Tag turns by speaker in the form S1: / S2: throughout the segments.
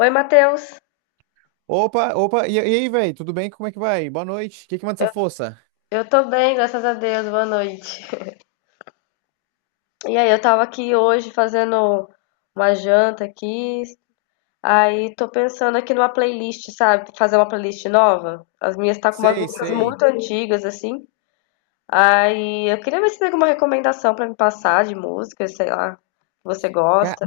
S1: Oi, Matheus.
S2: Opa, e aí, velho? Tudo bem? Como é que vai? Boa noite. O que que manda essa força?
S1: Eu tô bem, graças a Deus. Boa noite. E aí, eu tava aqui hoje fazendo uma janta aqui. Aí tô pensando aqui numa playlist, sabe? Fazer uma playlist nova. As minhas tá com umas
S2: Sei,
S1: músicas
S2: sei.
S1: muito antigas assim. Aí eu queria ver se tem alguma recomendação pra me passar de música, sei lá, que você
S2: Ca-
S1: gosta.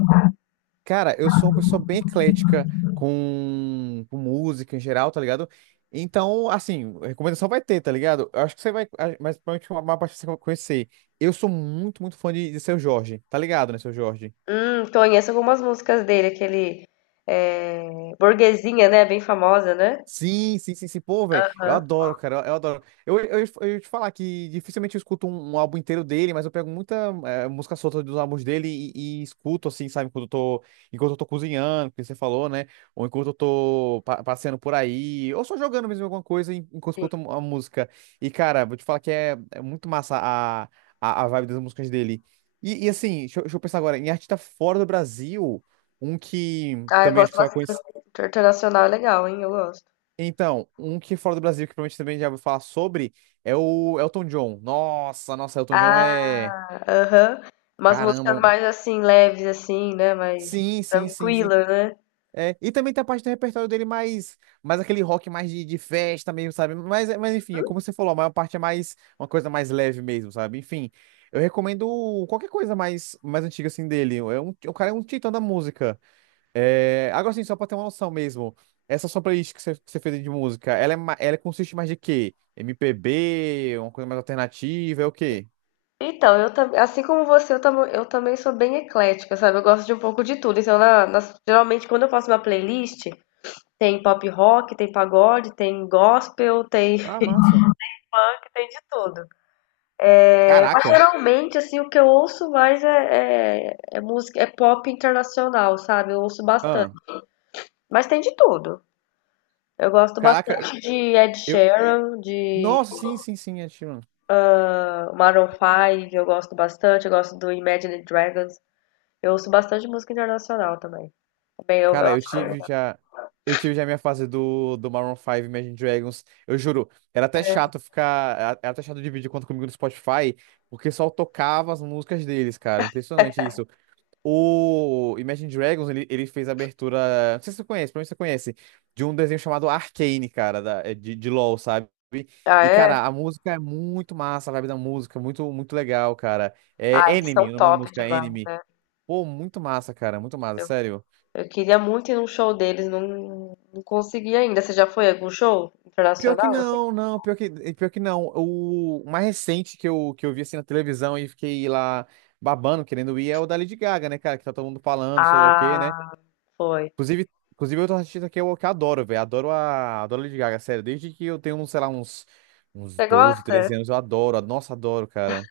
S2: Cara, eu sou uma pessoa bem eclética com música em geral, tá ligado? Então, assim, recomendação vai ter, tá ligado? Eu acho que você vai, mas provavelmente uma parte você vai conhecer. Eu sou muito fã de Seu Jorge, tá ligado, né, Seu Jorge?
S1: Conheço algumas músicas dele, aquele é, Burguesinha, né? Bem famosa, né?
S2: Sim, sim, sim, sim. Pô, velho, eu
S1: Aham,
S2: adoro, cara, eu adoro. Eu ia te falar que dificilmente eu escuto um álbum inteiro dele, mas eu pego muita música solta dos álbuns dele e escuto, assim, sabe, quando eu tô, enquanto eu tô cozinhando, que você falou, né? Ou enquanto eu tô passeando por aí, ou só jogando mesmo alguma coisa enquanto eu
S1: sim.
S2: escuto a música. E, cara, vou te falar que é muito massa a vibe das músicas dele. E assim, deixa eu pensar agora, em artista fora do Brasil, um que
S1: Ah, eu
S2: também acho
S1: gosto
S2: que você vai
S1: bastante.
S2: conhecer.
S1: Internacional é legal, hein? Eu gosto.
S2: Então, um que fora do Brasil, que provavelmente também já ouviu falar sobre, é o Elton John. Nossa, nossa, Elton John
S1: Ah,
S2: é.
S1: aham. Umas
S2: Caramba.
S1: músicas mais assim, leves, assim, né? Mais
S2: Sim, sim, sim, sim.
S1: tranquila, né?
S2: É, e também tem a parte do repertório dele mais aquele rock mais de festa mesmo, sabe? Mas enfim, é como você falou, a maior parte é mais uma coisa mais leve mesmo, sabe? Enfim, eu recomendo qualquer coisa mais antiga assim dele. É um, o cara é um titã da música. É, agora sim, só pra ter uma noção mesmo, essa sua playlist que você fez de música, ela, ela consiste mais de quê? MPB, uma coisa mais alternativa, é o quê?
S1: Então, eu também, assim como você, eu também sou bem eclética, sabe? Eu gosto de um pouco de tudo. Então, geralmente, quando eu faço uma playlist, tem pop rock, tem pagode, tem gospel, tem
S2: Ah, massa.
S1: funk, tem de tudo. Mas,
S2: Caraca.
S1: geralmente, assim, o que eu ouço mais é música, é pop internacional, sabe? Eu ouço bastante.
S2: Ah,
S1: Mas tem de tudo. Eu gosto
S2: caraca,
S1: bastante de Ed
S2: eu...
S1: Sheeran, de
S2: Nossa, sim, sim, sim, é, Sheeran.
S1: Maroon 5 eu gosto bastante, eu gosto do Imagine Dragons. Eu ouço bastante música internacional também. Bem, eu
S2: Cara,
S1: acho bem legal.
S2: Eu tive já a minha fase do Maroon 5 Imagine Dragons. Eu juro, Era até chato dividir conta comigo no Spotify, porque só tocava as músicas deles, cara. Impressionante isso. O Imagine Dragons, ele fez a abertura. Não sei se você conhece, provavelmente você conhece. De um desenho chamado Arcane, cara, de LoL, sabe?
S1: Ah,
S2: E,
S1: é?
S2: cara, a música é muito massa, a vibe da música, muito legal, cara.
S1: Ah,
S2: É
S1: eles são
S2: Enemy, o nome da
S1: top
S2: música, é
S1: demais.
S2: Enemy. Pô, muito massa, cara, muito massa, sério.
S1: Eu queria muito ir num show deles, não consegui ainda. Você já foi a algum show
S2: Pior que
S1: internacional, assim?
S2: não, não, pior que não. O mais recente que eu vi assim na televisão e fiquei lá babando, querendo ir, é o da Lady Gaga, né, cara? Que tá todo mundo falando, sei lá o quê, né?
S1: Ah, foi.
S2: Inclusive outro artista que eu que adoro, velho. Adoro adoro a Lady Gaga, sério. Desde que eu tenho, sei lá, uns, uns
S1: Você
S2: 12
S1: gosta?
S2: 13 anos, eu adoro. Nossa, adoro, cara.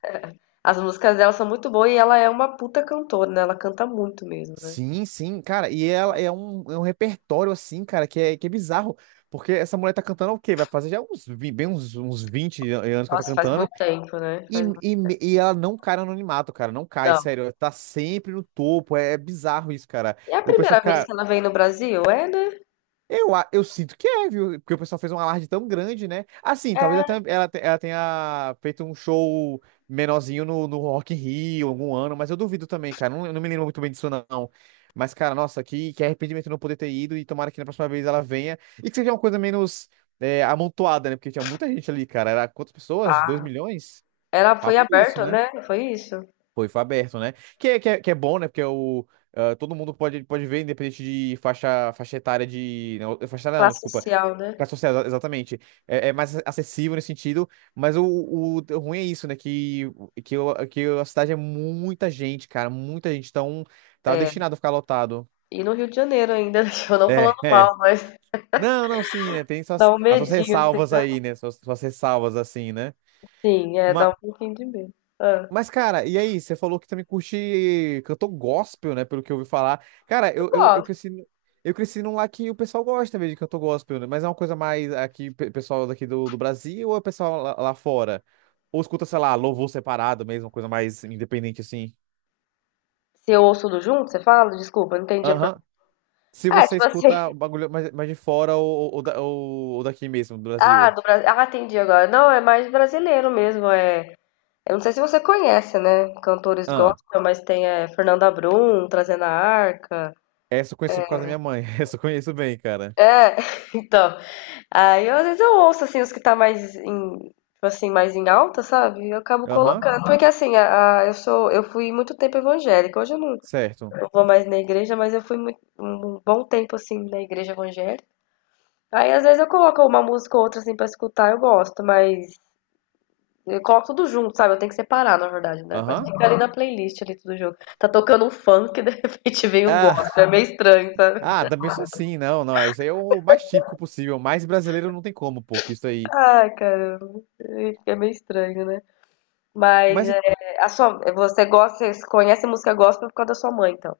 S1: As músicas dela são muito boas e ela é uma puta cantora, né? Ela canta muito mesmo, né?
S2: Sim, sim, cara. E ela
S1: Nossa,
S2: é um repertório, assim, cara, que é bizarro. Porque essa mulher tá cantando o quê? Vai fazer já uns, bem uns, uns 20 anos que ela tá
S1: nossa, faz muito
S2: cantando.
S1: tempo, né?
S2: E,
S1: Faz muito...
S2: e, me- e ela não cai no anonimato, cara. Não cai,
S1: Não.
S2: sério. Ela tá sempre no topo. É, é bizarro isso, cara.
S1: E é a
S2: O pessoal
S1: primeira vez
S2: fica.
S1: que ela vem no Brasil? É, né?
S2: Eu sinto que é, viu? Porque o pessoal fez um alarde tão grande, né? Assim, talvez até ela tenha feito um show menorzinho no Rock in Rio algum ano, mas eu duvido também, cara. Não, eu não me lembro muito bem disso, não. Mas, cara, nossa, que arrependimento não poder ter ido e tomara que na próxima vez ela venha. E que seja uma coisa menos amontoada, né? Porque tinha muita gente ali, cara. Era quantas pessoas? Dois milhões?
S1: Era Foi
S2: Papo disso,
S1: aberto,
S2: né?
S1: né, foi isso?
S2: Foi, foi aberto, né? Que é bom, né? Porque é o, ah, todo mundo pode, pode ver, independente de faixa etária de. Não, faixa etária não,
S1: Classe
S2: desculpa.
S1: social, né.
S2: Classe social, exatamente. É, é mais acessível nesse sentido, mas o ruim é isso, né? Que a cidade é muita gente, cara, muita gente. Então, tá destinado a ficar lotado.
S1: E no Rio de Janeiro ainda, eu não
S2: É,
S1: falando
S2: é.
S1: mal, mas
S2: Não, não, sim, né? Tem suas,
S1: dá um
S2: as suas
S1: medinho assim,
S2: ressalvas
S1: né.
S2: aí, né? Suas, suas ressalvas, assim, né?
S1: Sim, é, dá um pouquinho de medo. Hã.
S2: Mas, cara, e aí? Você falou que também curte cantor gospel, né? Pelo que eu ouvi falar. Cara,
S1: Eu
S2: eu
S1: gosto.
S2: cresci, eu cresci num lá que o pessoal gosta mesmo de cantor gospel, né? Mas é uma coisa mais aqui, pessoal daqui do Brasil ou é pessoal lá, lá fora? Ou escuta, sei lá, louvor separado mesmo, uma coisa mais independente assim?
S1: Se eu ouço tudo junto, você fala? Desculpa, eu não entendi a
S2: Aham.
S1: pergunta.
S2: Se
S1: É,
S2: você
S1: tipo assim
S2: escuta o bagulho mais, mais de fora ou, ou daqui mesmo, do
S1: ah,
S2: Brasil.
S1: do Brasil ah, entendi agora. Não, é mais brasileiro mesmo. Eu não sei se você conhece, né, cantores
S2: Ah,
S1: gospel, mas tem, Fernanda Brum, Trazendo a Arca.
S2: essa eu conheço por causa da minha mãe. Essa eu conheço bem, cara.
S1: É, então. Aí às vezes eu ouço assim os que tá mais em, tipo assim, mais em alta, sabe? E eu acabo
S2: Aham,
S1: colocando. Porque assim, eu fui muito tempo evangélica. Hoje eu não,
S2: certo.
S1: não vou mais na igreja, mas eu fui muito, um bom tempo assim na igreja evangélica. Aí às vezes eu coloco uma música ou outra assim pra escutar, eu gosto, mas eu coloco tudo junto, sabe? Eu tenho que separar, na verdade, né? Mas
S2: Aham.
S1: fica ali na playlist ali tudo junto. Tá tocando um funk, de repente vem um
S2: Ah,
S1: gospel. É meio estranho, sabe?
S2: Também sou assim, não, não. Isso aí é o mais típico possível. Mais brasileiro não tem como, pô, que isso aí.
S1: Ai, caramba. É meio estranho, né? Mas
S2: Mas
S1: é, você gosta, você conhece música gospel por causa da sua mãe, então.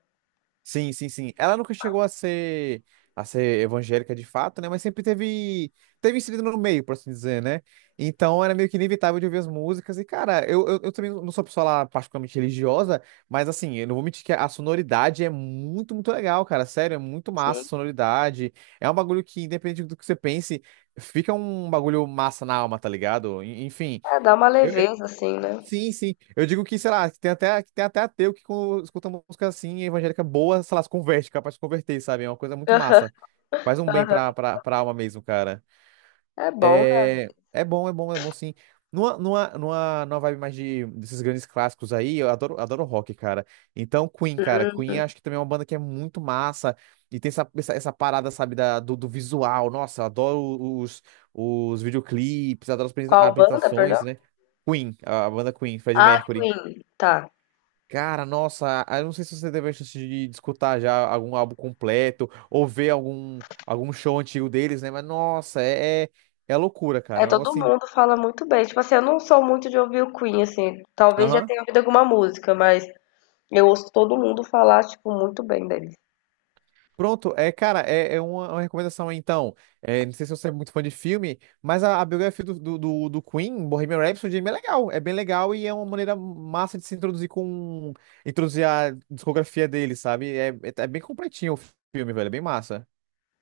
S2: sim, sim, sim. Ela nunca chegou a ser evangélica de fato, né? Mas sempre teve inserido no meio, por assim dizer, né? Então era meio que inevitável de ouvir as músicas. E, cara, eu também não sou uma pessoa lá particularmente religiosa, mas assim, eu não vou mentir que a sonoridade é muito legal, cara. Sério, é muito massa a
S1: Sim.
S2: sonoridade. É um bagulho que, independente do que você pense, fica um bagulho massa na alma, tá ligado? Enfim.
S1: É, dá uma leveza, assim, né?
S2: Sim, sim. Eu digo que, sei lá, que tem até ateu que quando escuta música assim, evangélica boa, sei lá, se converte, capaz de se converter, sabe? É uma coisa muito massa. Faz um bem
S1: Aham.
S2: pra alma mesmo, cara.
S1: É bom, né?
S2: É, é bom, é bom, é bom sim. Numa vibe mais de, desses grandes clássicos aí, eu adoro, adoro rock, cara. Então, Queen, cara.
S1: Hum.
S2: Queen acho que também é uma banda que é muito massa. E tem essa parada, sabe, do visual. Nossa, eu adoro os videoclipes, adoro as
S1: Qual banda,
S2: apresentações,
S1: perdão?
S2: né? Queen, a banda Queen, Freddie
S1: Ah,
S2: Mercury.
S1: Queen. Tá.
S2: Cara, nossa, eu não sei se você teve a chance de escutar já algum álbum completo ou ver algum, algum show antigo deles, né? Mas nossa, é loucura,
S1: É,
S2: cara. É um
S1: todo
S2: negócio assim.
S1: mundo fala muito bem. Tipo assim, eu não sou muito de ouvir o Queen, assim. Talvez já
S2: Aham.
S1: tenha ouvido alguma música, mas eu ouço todo mundo falar, tipo, muito bem deles.
S2: Pronto, é, cara, é uma recomendação aí, então. É, não sei se você é muito fã de filme, mas a biografia do Queen, Bohemian Rhapsody, é bem legal. É bem legal e é uma maneira massa de se introduzir com. Introduzir a discografia dele, sabe? É bem completinho o filme, velho. É bem massa.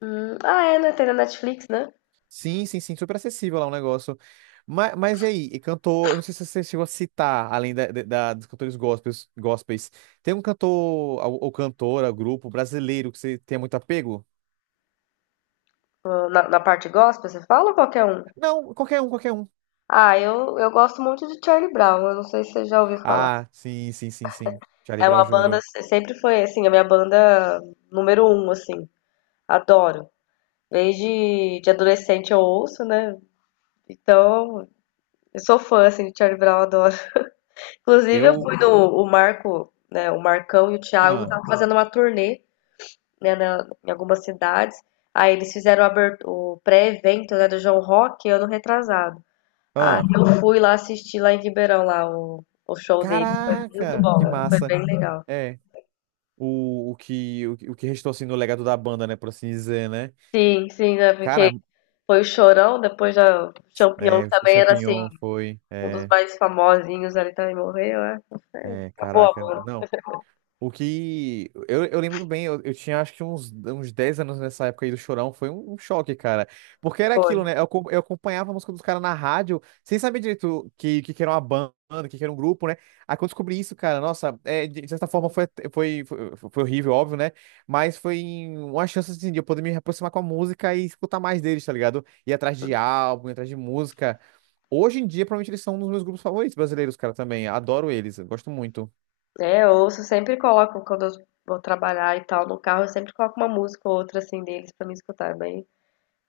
S1: Ah, é, né? Tem na Netflix, né?
S2: Sim, sim, sim, super acessível lá o negócio. Mas e aí, e cantor, eu não sei se você chegou a citar, além dos cantores gospels, gospels, tem um cantor ou cantora, grupo brasileiro que você tenha muito apego?
S1: Na parte gospel, você fala ou qualquer um?
S2: Não, qualquer um, qualquer um.
S1: Ah, eu gosto muito de Charlie Brown. Eu não sei se você já ouviu falar.
S2: Ah, sim, sim, sim, sim. Charlie
S1: É
S2: Brown
S1: uma banda,
S2: Jr.
S1: sempre foi assim, a minha banda número um, assim. Adoro. Desde de adolescente eu ouço, né? Então, eu sou fã, assim, de Charlie Brown, adoro. Inclusive, eu
S2: Eu.
S1: fui no o Marco, né? O Marcão e o Thiago
S2: Ah,
S1: estavam fazendo uma turnê, né, em algumas cidades. Aí eles fizeram o pré-evento, né, do João Rock ano retrasado. Aí
S2: ah.
S1: eu fui lá assistir lá em Ribeirão, lá, o show deles. Foi muito
S2: Caraca,
S1: bom,
S2: que
S1: foi
S2: massa.
S1: bem legal.
S2: É, o que restou assim no legado da banda, né, por assim dizer, né?
S1: Sim, sim, né? Porque
S2: Cara,
S1: foi o Chorão, depois já o Champião
S2: é,
S1: que
S2: o
S1: também era assim,
S2: Champignon foi.
S1: um dos
S2: É,
S1: mais famosinhos ali também morreu, é.
S2: é,
S1: Acabou a
S2: caraca.
S1: banda,
S2: Não. O que. Eu lembro bem, eu tinha acho que uns, uns 10 anos nessa época aí do Chorão, foi um, um choque, cara. Porque era
S1: foi.
S2: aquilo, né? Eu acompanhava a música dos caras na rádio, sem saber direito que era uma banda, que era um grupo, né? Aí quando eu descobri isso, cara, nossa, é, de certa forma foi, foi horrível, óbvio, né? Mas foi uma chance, assim, de eu poder me aproximar com a música e escutar mais deles, tá ligado? Ir atrás de álbum, ir atrás de música. Hoje em dia, provavelmente eles são um dos meus grupos favoritos brasileiros, cara, também. Adoro eles, eu gosto muito.
S1: É, eu ouço, sempre coloco quando eu vou trabalhar e tal no carro, eu sempre coloco uma música ou outra assim deles pra me escutar, é bem.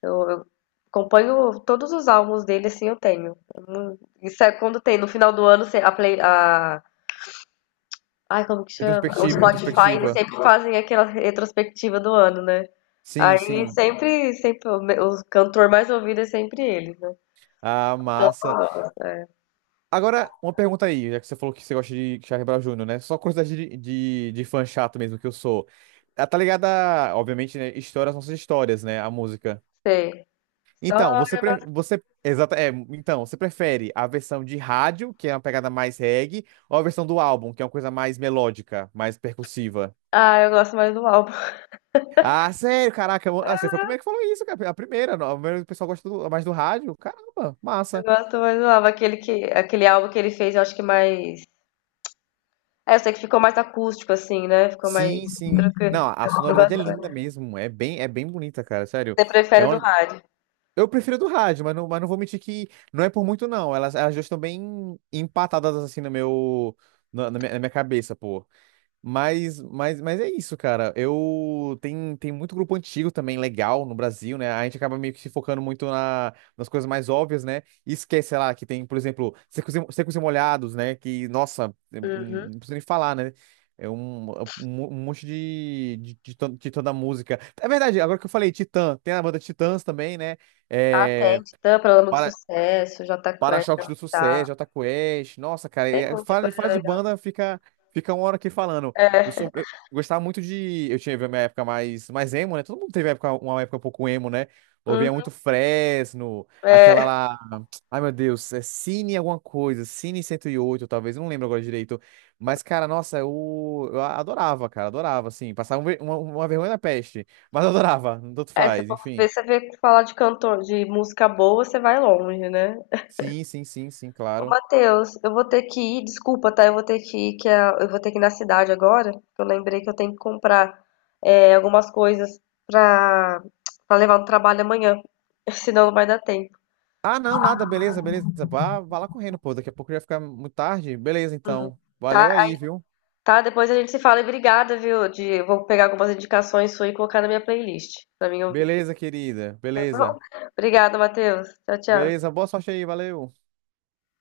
S1: Eu acompanho todos os álbuns dele, assim, eu tenho. Isso é quando tem no final do ano, se- a play, a ai, como que chama? O
S2: Retrospectiva,
S1: Spotify, eles
S2: retrospectiva.
S1: sempre fazem aquela retrospectiva do ano, né?
S2: Sim,
S1: Aí
S2: sim.
S1: sempre o cantor mais ouvido é sempre ele, né?
S2: Ah, massa.
S1: Total, é.
S2: Agora, uma pergunta aí, já que você falou que você gosta de Charlie Brown Jr., né? Só curiosidade de fã chato mesmo que eu sou. Ah, tá ligada, a, obviamente, né? Histórias, nossas histórias, né? A música.
S1: Sei.
S2: Então,
S1: História,
S2: você,
S1: mas...
S2: pre- você, exata, é, então, você prefere a versão de rádio, que é uma pegada mais reggae, ou a versão do álbum, que é uma coisa mais melódica, mais percussiva?
S1: Ah, eu gosto mais do álbum.
S2: Ah, sério, caraca, você foi o primeiro que falou isso, cara. A primeira, não, a primeira, o pessoal gosta mais do rádio. Caramba,
S1: Eu
S2: massa.
S1: gosto mais do álbum. Aquele álbum que ele fez, eu acho que mais. É, eu sei que ficou mais acústico, assim, né? Ficou mais
S2: Sim, sim.
S1: tranquilo.
S2: Não, a
S1: Eu
S2: sonoridade é
S1: gosto mais.
S2: linda mesmo. É bem bonita, cara. Sério.
S1: Você
S2: É
S1: prefere do
S2: uma...
S1: rádio?
S2: Eu prefiro a do rádio, mas não vou mentir que não é por muito, não. Elas duas estão bem empatadas assim no meu, na minha cabeça, pô. Mas é isso, cara. Tem muito grupo antigo também legal no Brasil, né? A gente acaba meio que se focando muito nas coisas mais óbvias, né? E esquece, sei lá, que tem, por exemplo, Secos e Molhados, né? Que, nossa,
S1: Uhum.
S2: não precisa nem falar, né? É um, um monte titã da música. É verdade, agora que eu falei Titã, tem a banda Titãs também, né?
S1: Ah, tem.
S2: É,
S1: Titã, Paralama do Sucesso, Jota Quest,
S2: para-choques do
S1: Capital.
S2: Sucesso, Jota Quest. Nossa, cara,
S1: Tem muita coisa
S2: fala de
S1: legal.
S2: banda, fica uma hora aqui falando.
S1: É,
S2: Eu gostava muito de. Eu tinha minha época mais emo, né? Todo mundo teve época, uma época um pouco emo, né? Ouvia
S1: uhum,
S2: muito Fresno, aquela
S1: é.
S2: lá. Ai, meu Deus, é Cine alguma coisa, Cine 108 talvez, eu não lembro agora direito. Mas, cara, nossa, eu adorava, cara, adorava, assim. Passava uma vergonha da peste, mas eu adorava, tanto
S1: É, se
S2: faz,
S1: for
S2: enfim.
S1: ver, você vê que falar de cantor, de música boa, você vai longe, né?
S2: Sim, sim, sim, sim,
S1: Ô,
S2: claro.
S1: Matheus, eu vou ter que ir, desculpa, tá? Eu vou ter que ir, eu vou ter que ir na cidade agora, que eu lembrei que eu tenho que comprar algumas coisas pra, pra levar no trabalho amanhã, senão não vai dar tempo.
S2: Ah, não, nada, beleza, beleza. Vá, vá lá correndo, pô. Daqui a pouco já vai ficar muito tarde. Beleza,
S1: Uhum.
S2: então.
S1: Tá?
S2: Valeu aí, viu?
S1: Tá, depois a gente se fala e obrigada, viu? Eu vou pegar algumas indicações suas e colocar na minha playlist pra mim ouvir,
S2: Beleza, querida.
S1: tá bom?
S2: Beleza.
S1: Obrigada, Matheus. Tchau, tchau.
S2: Beleza, boa sorte aí, valeu.